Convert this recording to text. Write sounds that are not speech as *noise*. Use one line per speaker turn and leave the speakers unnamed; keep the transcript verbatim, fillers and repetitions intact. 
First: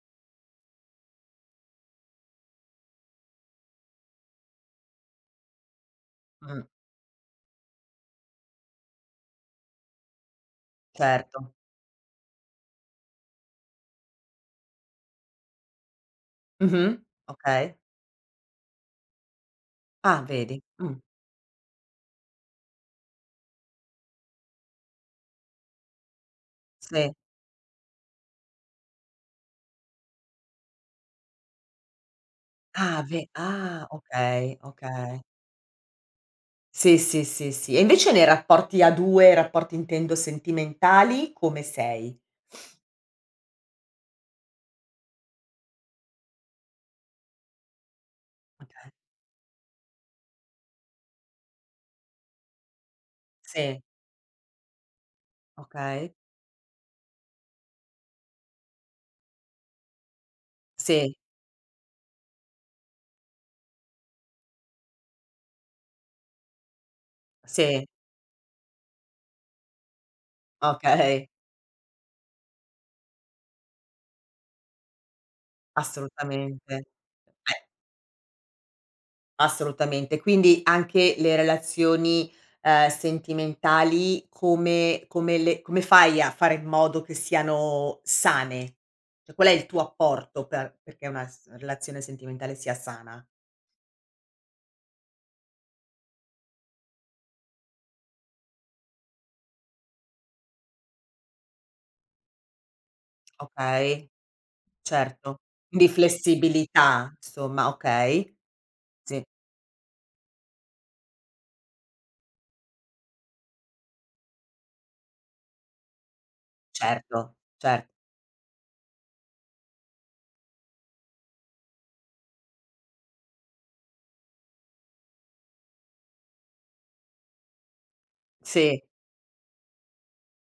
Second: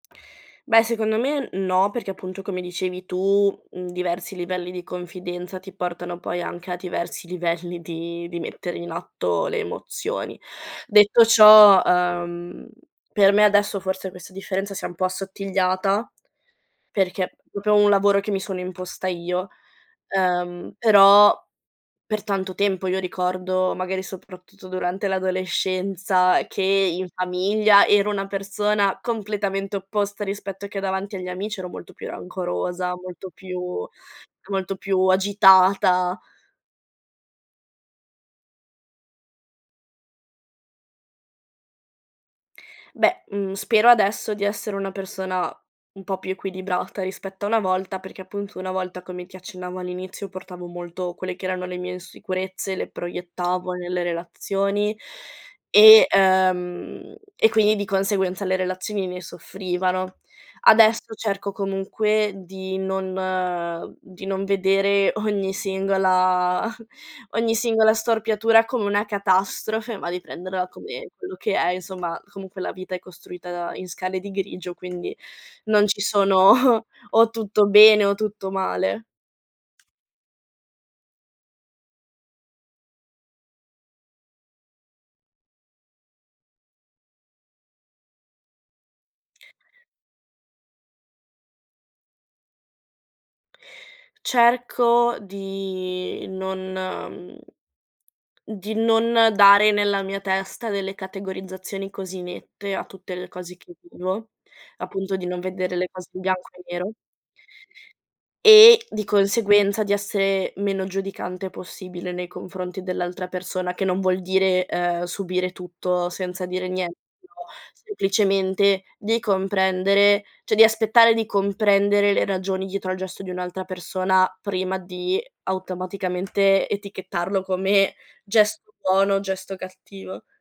Beh, secondo me, n no, perché, appunto, come dicevi tu, mhmm, diversi livelli di confidenza ti portano, poi,
Uhm.
anche a diversi livelli di di mettere in atto le emozioni. Detto
Certo.
ciò, ehm, per me, adesso, forse, questa differenza si è un po' assottigliata,
Mh-mh.
perché è
Okay.
propio un lavoro che mi sono imposta io.
Ah, vedi.
Ehm,
Mh.
però, per tanto tempo, io ricordo, magari, soprattutto durante l'adolescenza, che, in
Sì.
famiglia, ero una persona completamente opposta rispetto che davanti agli amici: ero molto più rancorosa,
Ah ve
molto
ah
più
okay,
molto più
okay.
agitata.
Sì, sì, sì, sì. E invece, nei rapporti a due, rapporti, intendo sentimentali, come sei?
Beh, mhmm, spero, adesso, di essere una persona un po' più equilibrata rispetto a una volta, perché, appunto, una
Okay.
volta, come ti accennavo all'inizio, portavo molto quelle che erano le mie insicurezze, le proiettavo
Sì.
nelle relazioni e
Okay.
ehm, e, quindi, di conseguenza, le relazioni ne soffrivano.
Sì.
Adesso cerco, comunque, di non di non vedere ogni singola ogni
Sì.
singola storpiatura come una catastrofe, ma di prenderla come
Okay.
quello che è, insomma, comunque, la vita è costruita in scale di grigio, quindi, non ci
Assolutamente.
sono
Eh
o tutto bene o tutto male.
Assolutamente. Quindi anche le relazioni, ehm, sentimentali come come le come fai a fare in modo che siano sane? ceh, qual è il tuo apporto per perché una s relazione sentimentale sia sana?
Cerco di non mhmm, di non dare nella mia testa delle categorizzazioni così nette a tutte le cose che
Okay.
vivo, appunto di
Certo,
non vedere
di
le cose bianco e nero
flessibilità, somma, okay.
e, di
Sì
conseguenza, di essere meno giudicante possibile nei confronti dell'altra persona, che non vuol dire, ehm, subire tutto senza dire niente,,
Certo,
*unintelligible*
cer
semplicemente, di comprendere, ceh, di aspettare di comprendere le ragioni dietro al gesto di un'altra persona, prima di automaticamente etichettarlo come gesto
Sì.
buono, gesto cattivo.